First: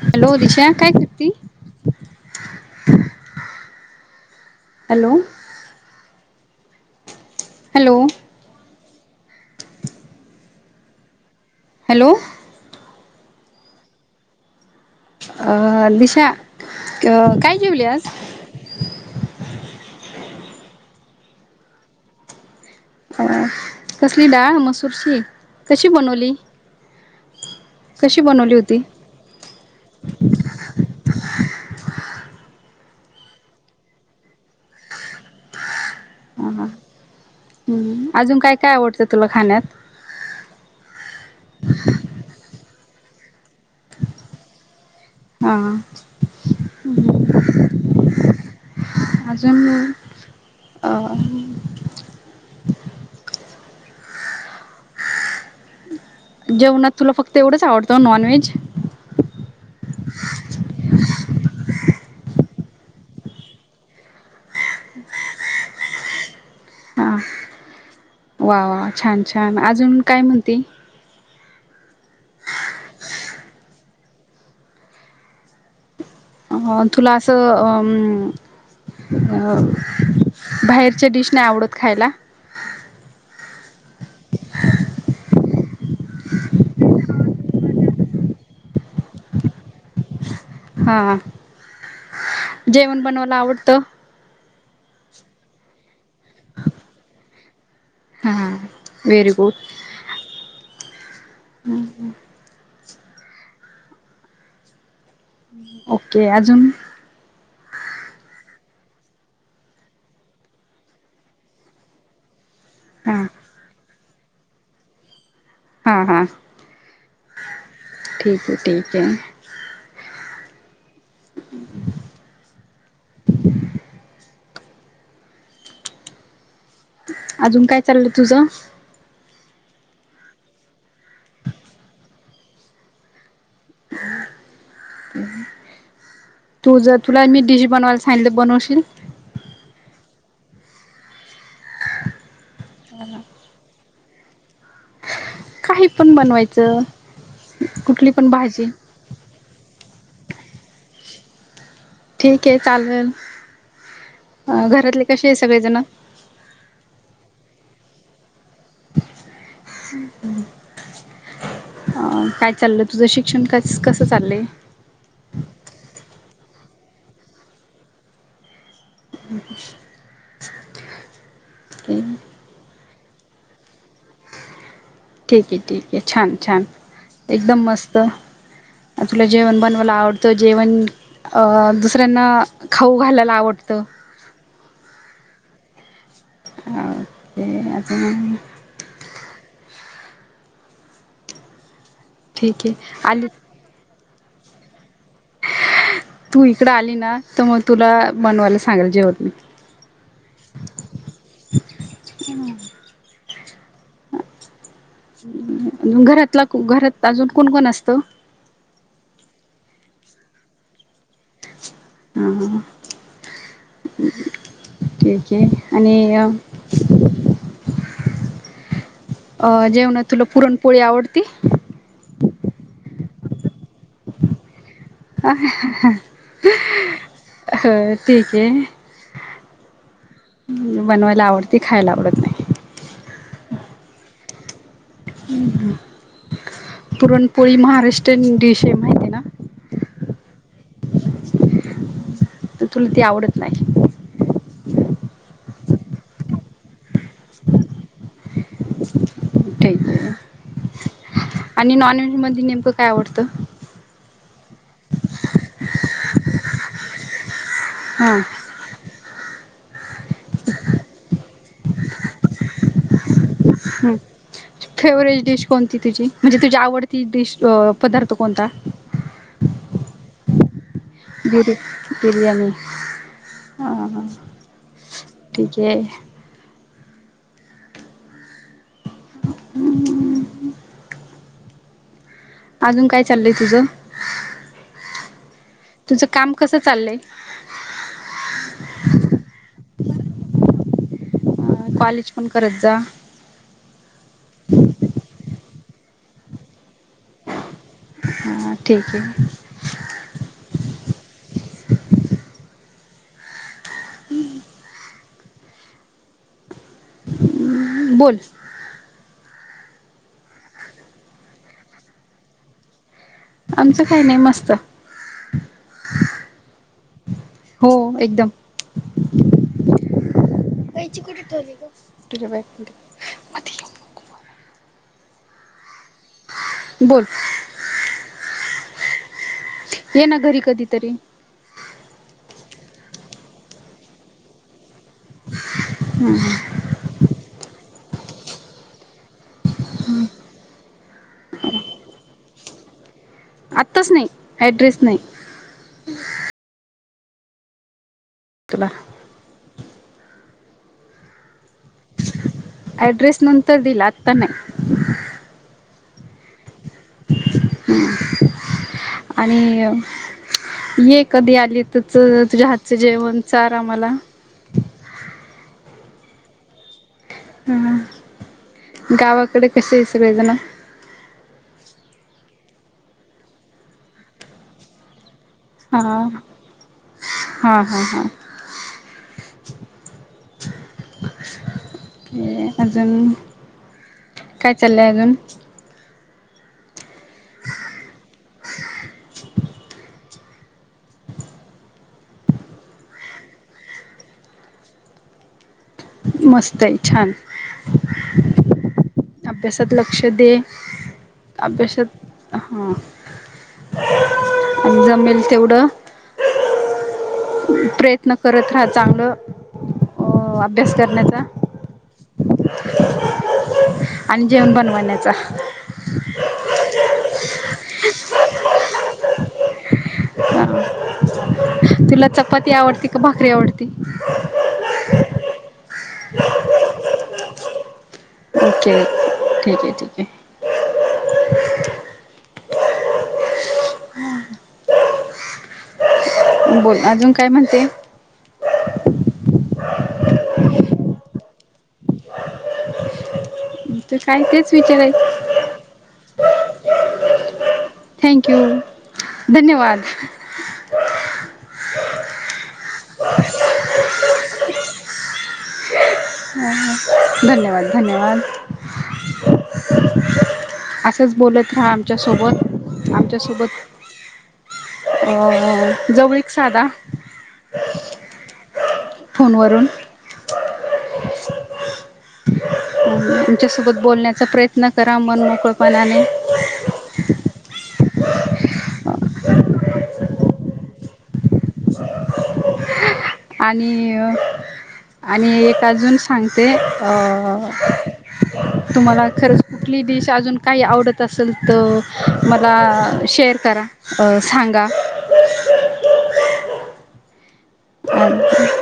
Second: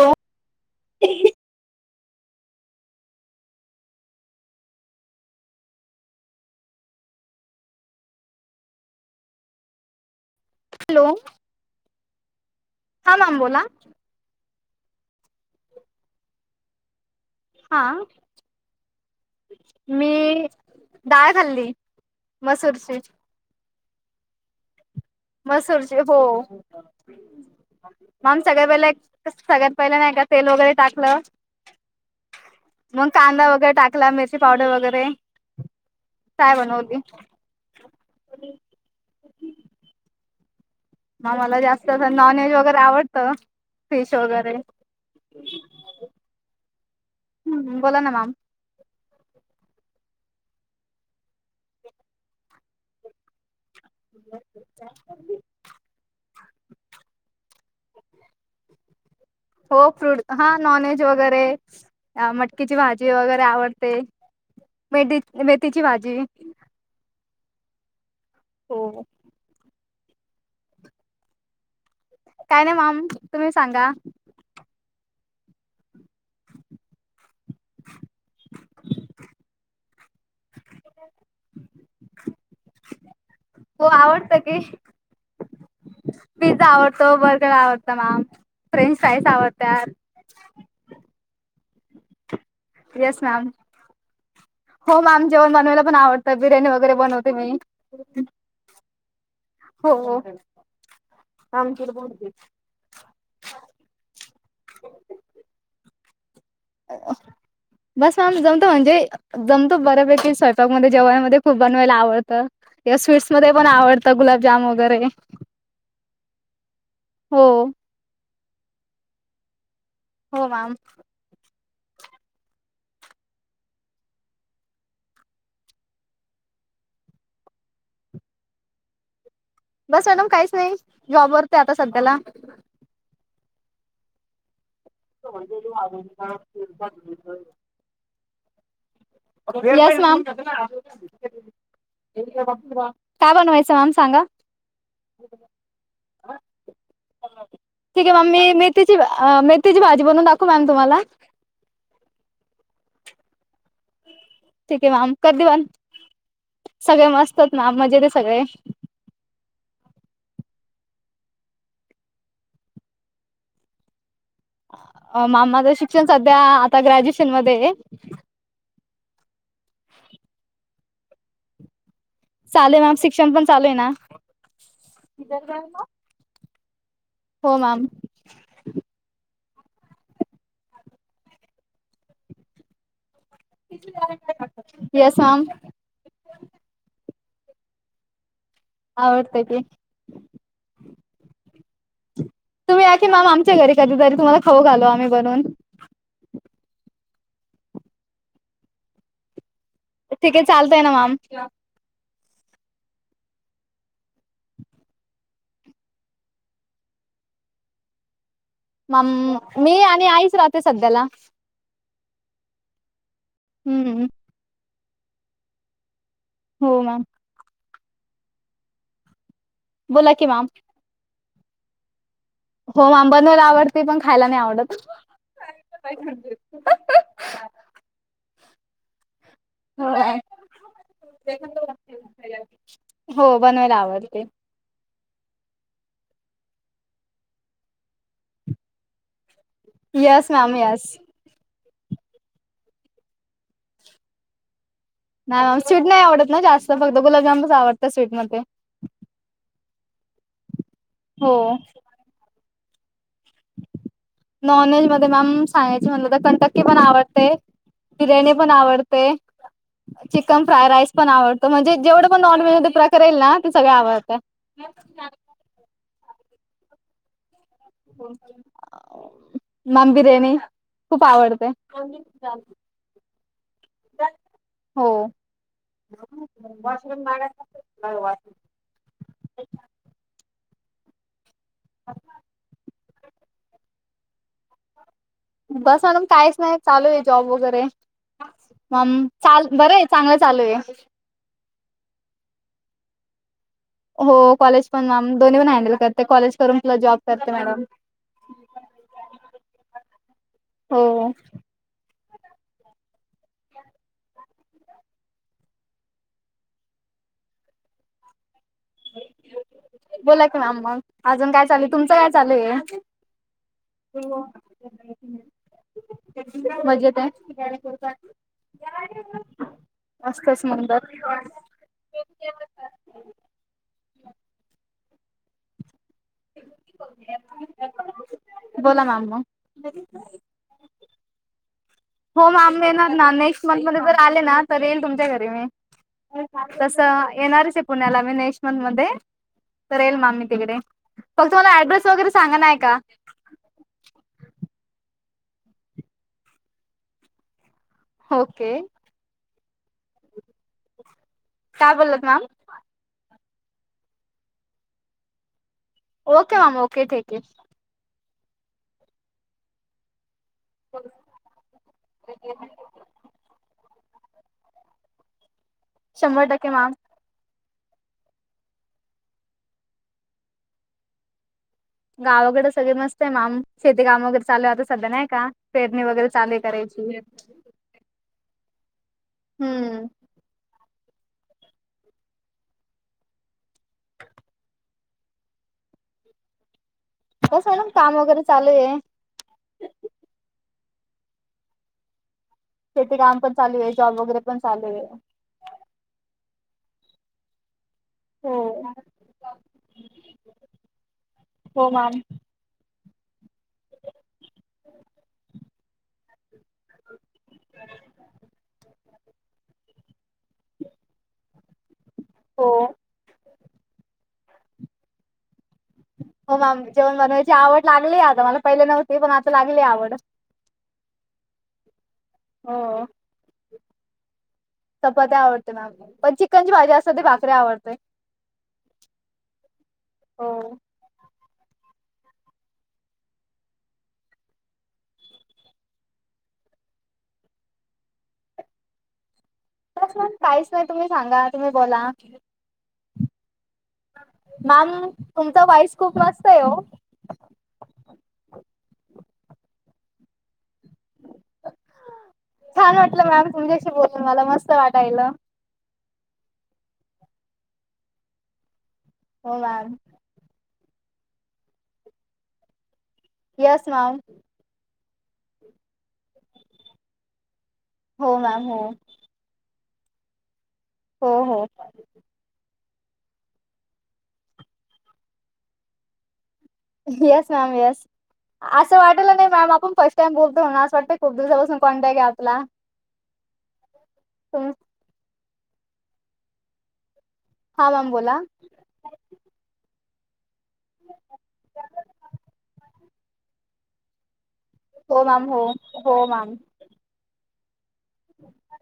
Hello दिश काय करती hello hello hello. Hello. Hello. हा मॅम बोला. अ दिशा अ हा. मी डाळ खाल्ली मसूरची. कसली डाळ मसूर ची? मसूरची हो. कशी मॅम बनवली सगळ्यात होती? पहिल्या सगळ्यात पहिल्या नाही का तेल वगैरे टाकलं. मग कांदा वगैरे टाकला, मिरची पावडर वगैरे फ्राय बनवली. हम अजून काय काय आवडतं तुला खाण्यात? म मला जास्त अस नॉनव्हेज वगैरे आवडत. फिश वगैरे. हा. हम् बोला ना मॅम. आजून मग अ [inaudible] जेवणात तुला फक्त एवढंच आवडतं नॉन व्हेज? हो फ्रूड हा नॉन व्हेज वगैरे अ मटकीची भाजी वगैरे आवडते, मेढी मेथीची भाजी. हा वा वा हो छान छान. अजून काय म्हणती? काय नाही माम तुम्ही सांगा? अ तुला अस अमम अ बाहेरच्या डिश नाही आवडत खायला. हो आवडत की. पिझ्झा आवडतो, बर्गर आवडत मॅम. फ्रेंच फ्राईस आवडत्या. हा. जेवण येस बनवायला मॅम. आवडतं हो मॅम जेवण बनवायला पण आवडतं. बिर्याणी वगैरे बनवते मी. हां वेहेरी गुड. हो हो कामगिर बोलव त्यात. ओके अजून बस मॅम जमतो म्हणजे जमतो बऱ्यापैकी स्वयंपाक मध्ये जेवणामध्ये खूप बनवायला आवडतं. या हां स्वीट्स मध्ये पण आवडतं गुलाबजाम वगैरे. हा हा हो ठीक आहे ठीक आहे. हो मॅम. [inaudible] अजून काय चाललं तुझं? बस मॅडम काहीच नाही. जॉब करते आता सध्याला. काव [unintelligible] हॅन्डलूम बनवशील? Yes ma'am. काय बनवायचं मॅम सांगा? काही पण बनवायचं ठीक कुठली आहे मॅम पण मी भाजी. मेथीची मेथीची भाजी बनवून दाखू मॅम तुम्हाला? ठीक आहे चालेल, ठीक घरातले मॅम कसे आहे कधी सगळे पण जण? सगळे मस्त आहेत ना मजेत हाय सगळे! हम् हम् [unintelligible] अ, काय चाललंय तुझं शिक्षण कसं चाललय? म माज शिक्षण सध्या आता ग्रॅज्युएशन मध्येय! ह् हम् [unintelligible] चालूय मॅम शिक्षण पण चालू आहे ना? ठीक हे, ठीक हे छान -छान हो एकदम मॅम मस्त. तुला जेवण बनवायला आवडतं, जेवण अ दुसऱ्यांना खाऊ घालायला आवडतं येस, मॅम आ ते आज [unintelligible] आवडत की! ठीक आहे तुम्ही यायचं ना आली आमचा घरी कधी तरी तुम्हाला खाऊ घालू आम्ही बनऊन! तू इकड आली ना, तर मग तुला बनवायला सांगेलं जेवण मी ठीक आहे चालतय ना मॅम [inaudible] घरातला, घरात अजून कोण- कोण असत? मम मी आणि आईच राहते सध्याला! ह, हम्म ह ठीकय आणि हो मॅम! अ, जेवण बोला तुला की मॅम पुरणपोळी आवडत? हो, बनवायला आवडते, पण खायला नाही आवडत. ह, ह, ह, ह. हो ठीकय. बनवायला आवडती, खायला आवडत नाही? हो बनवायला आवडते! हम्म, पुरणपोळी महाराष्ट्रियन डिश हाय माहिती आहे ना येस, मॅम येस. तर तुला ती आवडत नाही? नाही, स्वीट नाही आवडत ना जास्त फक्त गुलाबजामच आवडतं स्वीट मध्ये! ठीक य हो आणि नॉन व्हेज मधी नेमकं काय आवडत? नॉन व्हेज मध्ये मॅम सांगायच म्हणलं तर कंटक्की पण आवडते बिर्याणी हां पण आवडतय. चिकन फ्राय, राईस पण आवडतो म्हणजे जेवढं पण नॉनव्हेज मध्ये प्रकार येईल ना ते सगळ आवडतय! फेवरेट डिश कोणती तुझी? म्हणजे तुझी आवडती डिश अ पदार्थ कोणता? मॅम, बिर्याणी! खूप बि, आवडते बिरयाणी अ ह ठीकय. वॉशरूम माग असत्यात, वॉशरूम. हमम [inaudible] अ [unintelligible] अजून काय चालय तुझं? बस अजून तुझं काम कायच नाही, कसं चालूय चाललंय आहे जॉब वगैरे. मम, चाल, बरं हाय चांगलं चालूय! कॉलेज पण करत जा. हो कॉलेज पण मॅम दोन्ही पण हॅंडेल करते, कॉलेज करून प्लस जॉब. करते मॅडम हा ठीक आहे [unintelligible] हो. हम्म [inaudible] [inaudible] बोल [inaudible] बोला कि मॅम मग अजून काय चालू? तुमच काय चालूये? आमचं काही नाही मस्त. [inaudible] मजेत हाय. हो [unintelligible] एकदम [unintelligible] असतेस म्हणून दर ठीक आहे बाय. [unintelligible] [inaudible] बोल [unintelligible] बोला मॅम मग. येना घरी कधीतरी. हो मॅम येणार ना नेक्स्ट मंथमध्ये जर आले ना, तर येईल तुमच्या घरी मी. हम्म [inaudible] तसं येणारच आहे पुण्याला मी नेक्स्ट मंथमध्ये. तर येईल मॅम मी तिकडे, फक्त मला ॲड्रेस वगैरे सांगा नाय का. आत्ताच नाही, ॲड्रेस नाही. हो. तुला काय बोल्लात मॅम? ॲड्रेस नंतर दिल, आता नाही. ओ का, मॅम ओके ठीके. हम्म [inaudible] आणि अ ये कधी आली त- च तुझ्या हातचं जेवण चार आम्हाला. शंभर टक्के मॅम. हम्म, गावाकडे कसे आहे सगळेजण? गावाकडे सगळे मस्त आहे माम, शेती काम वगैरे चालू आहे आता सध्या नाही का? हा पेरणी वगैरे चालू आहे करायची. हा हा हा हम्म [inaudible] के अजून, काय चाललंय अजून? कसं मॅडम काम वगैरे चालूये. शेती काम पण चालूये, जॉब वगैरे पण चालूये. मस्तय छान. [inaudible] हो अभ्यासात लक्ष दे हो अभ्यासात मॅम हा [inaudible] आणि जमेल तेवढं. प्रयत्न करत राहा चांगलं अ अभ्यास करण्याचा हो. [inaudible] [inaudible] आणि जेवण बनवनण्याचा. हो मॅम जेवण बनवायची आवड लागलीये, आता मला पहिले नव्हती पण आता लागली आवड. हा [inaudible] तिला चपाती हो. आवडती का भाकरी आवडती? चपात्या आवडते मॅम पण चिकन ची भाजी असल तर भाकरी आवडतय. [inaudible] ओके ठीक आहे-ठीक आहे. हो. बोल [inaudible] अजून काय म्हणते? [unintelligible] काहीच नाही तुम्ही सांगा तुम्ही बोला. तर काय तेच मॅम विचाराय तुमचा व्हाईस खूप मस्तये ओ. थँक यू, [inaudible] धन्यवाद. छान वाटलं मॅम तुमच्याशी बोलून मला मस्त वाटायला. ह-ह धन्यवाद-धन्यवाद हो मॅम असंच बोलत राहा आमच्या सोबत. येस मॅम अ जवळीक साधा. हो मॅम हो फोनवरून. हो हो आमच्यासोबत बोलण्याचा प्रयत्न करा मन मोकळपणाने. येस मॅम येस असं वाटलं नाही मॅम आपण फस्ट टाईम बोलतोय म्हणून असं वाटतं खूप दिवसापासून कॉन्टॅक् हे आपला. आणि अ ह. आणि एक अजून सांगते. अ हां मॅम बोला तुम्हाला खरंच कुठली डिश अजून काही आवडत असेल तर मला शेअर करा सांगा. हो मॅम हो-हो मॅम आणि [inaudible]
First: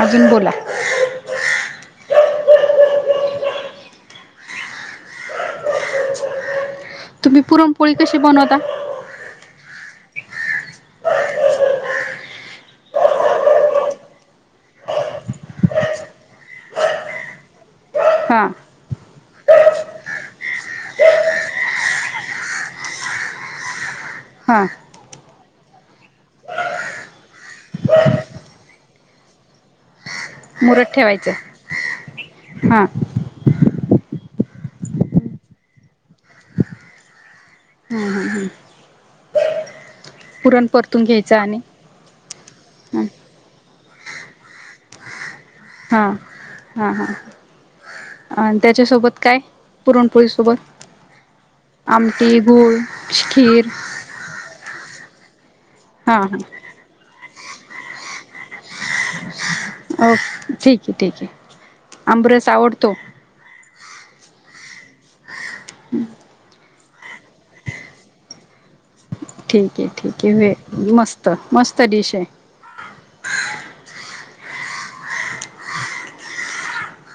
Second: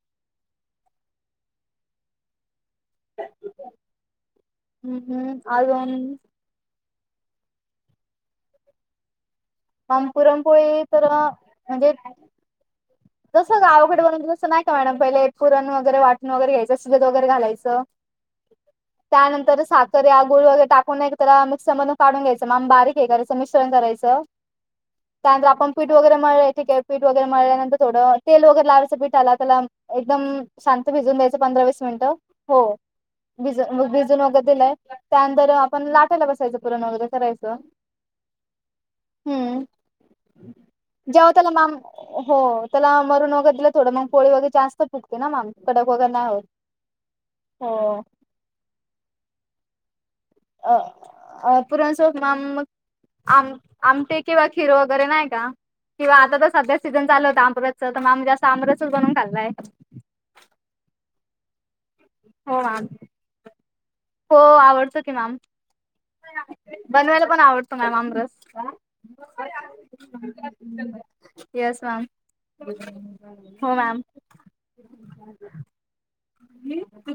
अजून बोला. हम्म-हम्म अजून तुम्ही पुरणपोळी कशी बनवता? मॅम पुरणपोळी तर म्हणजे ह [inaudible] जस का आवघडे बनत तसं नाही का मॅडम पहिले पुरण वगैरे वाटून वगैरे घ्यायचं शिजत वगैरे घालायचं. हा. त्यानंतर साखर या गुळ वगैरे टाकून नाही त्याला मिक्सर मधून काढून घ्यायचं माम बारीक हे करायचं मिश्रण करायचं. हा त्यानंतर आपण पीठ वगैरे ठीक आहे पीठ वगैरे मळल्यानंतर थोडं तेल वगैरे लावायचं पीठाला त्याला एकदम शांत मुरत भिजून ठेवायचं द्यायचं पंधरा वीस मिनिटं हो. हा भिज मग भिजून वगैरे दिलाय त्यानंतर आपण लाटायला बसायचं पुरण वगैरे करायचं. हम् हम हम्. हम्म, परतून जाव घ्यायचं त्याला आणि माम हो त्याला मरून वगैर दिलं थोडं मग पोळी वगैर जास्त फुक ना माम कडक वगैर हा नाही होत. हो अ त्याच्यासोबत काय? पुरणपोळी अ सोबत अ पुरणसोबत आमटी, माम गुळ, आम खीर आमटे किंवा हिरो वगैरे नाही का किंवा हा आता तर हा सध्या सीझन चाल होत आमरसच तर मग अमी जास्त आमरसच बनवून खाल्लाय. ओ, ठीक आहे-ठीक आहे. आंबरस हो मॅम आवडतो हो आवडत की मॅम. बनवायला पण आवडतो मॅम आमरस. ठीक आहे ठीक आहे व मस्त येस मस्त मॅम डिश आहे. हो मॅम तु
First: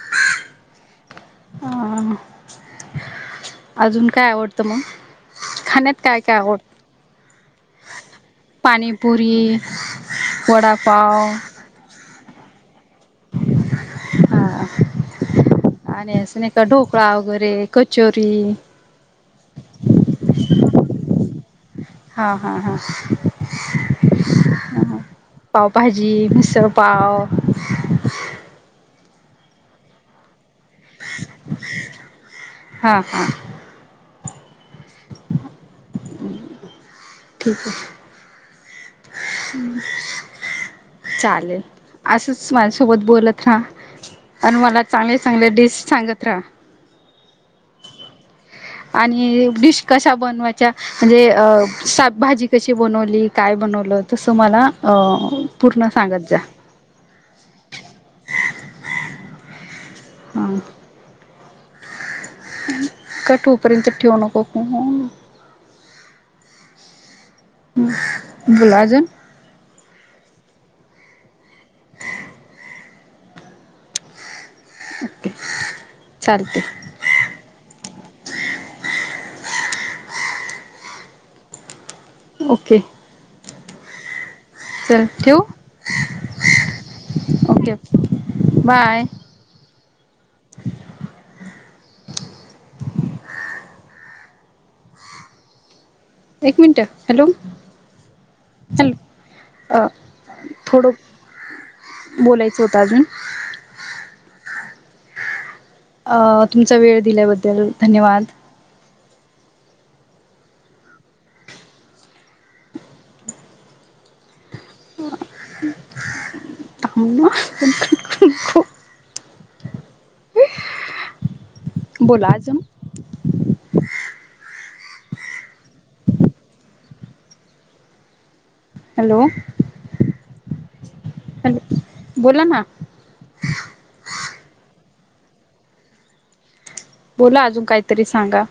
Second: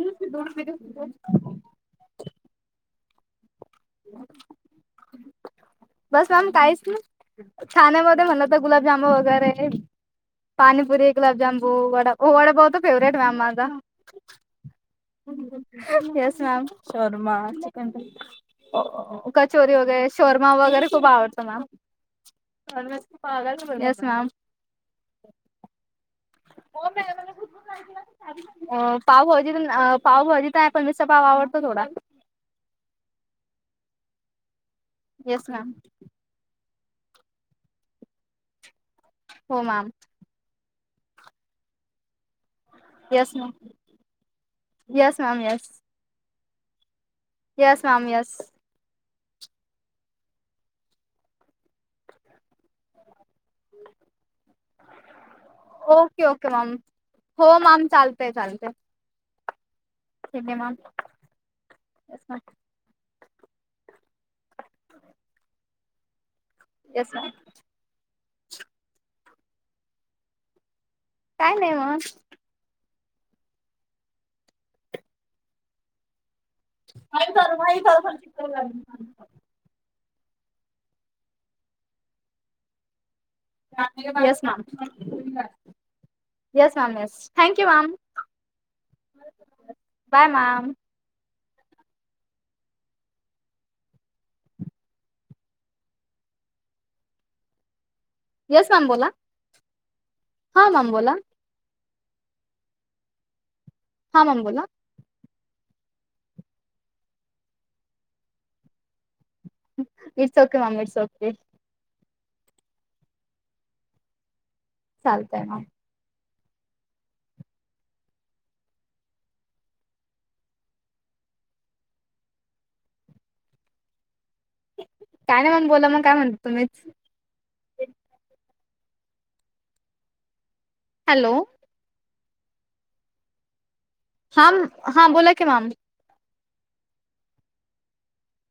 दोन मि [unintelligible] अ अजून काय आवडतं मग खाण्यात काय-काय आवडतं. छण्यामध्ये म्हलं तर गुलाबजाम पाणीपुरी वगैरे पाणीपुरी वडापाव गुलाबजाम. डावाडा बत फेवरेट मॅ माझ हा आणि असं नाही का ढोकळा वगैरे कचोरी. कचोरी वगैरे शोर्मा वगैरे खूप आवडतो मॅम हा हा हा [unintelligible] पावभाजी मिसळ पाव. अ पावभाजीत पावभाजीत नाही पण मिसळपाव आवडतो थोडा. हा, हा. Yes ma'am. ठीक आहे. हो हम्म मॅम चालेल असं. माझ्यासोबत येस बोलत मॅम राहा आणि मला चांगले येस मॅम चांगले येस. डिश सांगत राहा. Yes ma'am yes. आणि डिश कशा बनवायच्या म्हणजे शाक भाजी कशी बनवली. काय बनवलं तसं मला पूर्ण ओके सांगत जा. ओके मॅम हो, माॅम चालतंय चालतंय. ठीक आहे हां मग. कठोपर्यंत ठेव नको. Yes ma'am. बोला आजून. काय नाही मग. ओके चालतय. नाही चालू नाही चालू. ओके. यस. चाल ठेऊ. Yes ma'am yes. Thank you ma'am. Bye bye ma'am. एक मिनट हॅलो. येस मॅम बोला हॅलो अ हा थोडं मॅम बोला बोलायचं होतं अजून. हा मम बोला. अ तुमचा वेळ दिल्याबद्दल धन्यवाद. मिडसोके माम मिडसोकते. चालतय म थांब ना. [unintelligible] बोला आजून. काय नाही मग, बोला मग, काय म्हणता तुम्हीच? हॅलो! हॅलो! हॅलो बोला ना. हांम हां बोला की मॅम. बोला अजून काहीतरी सांगा.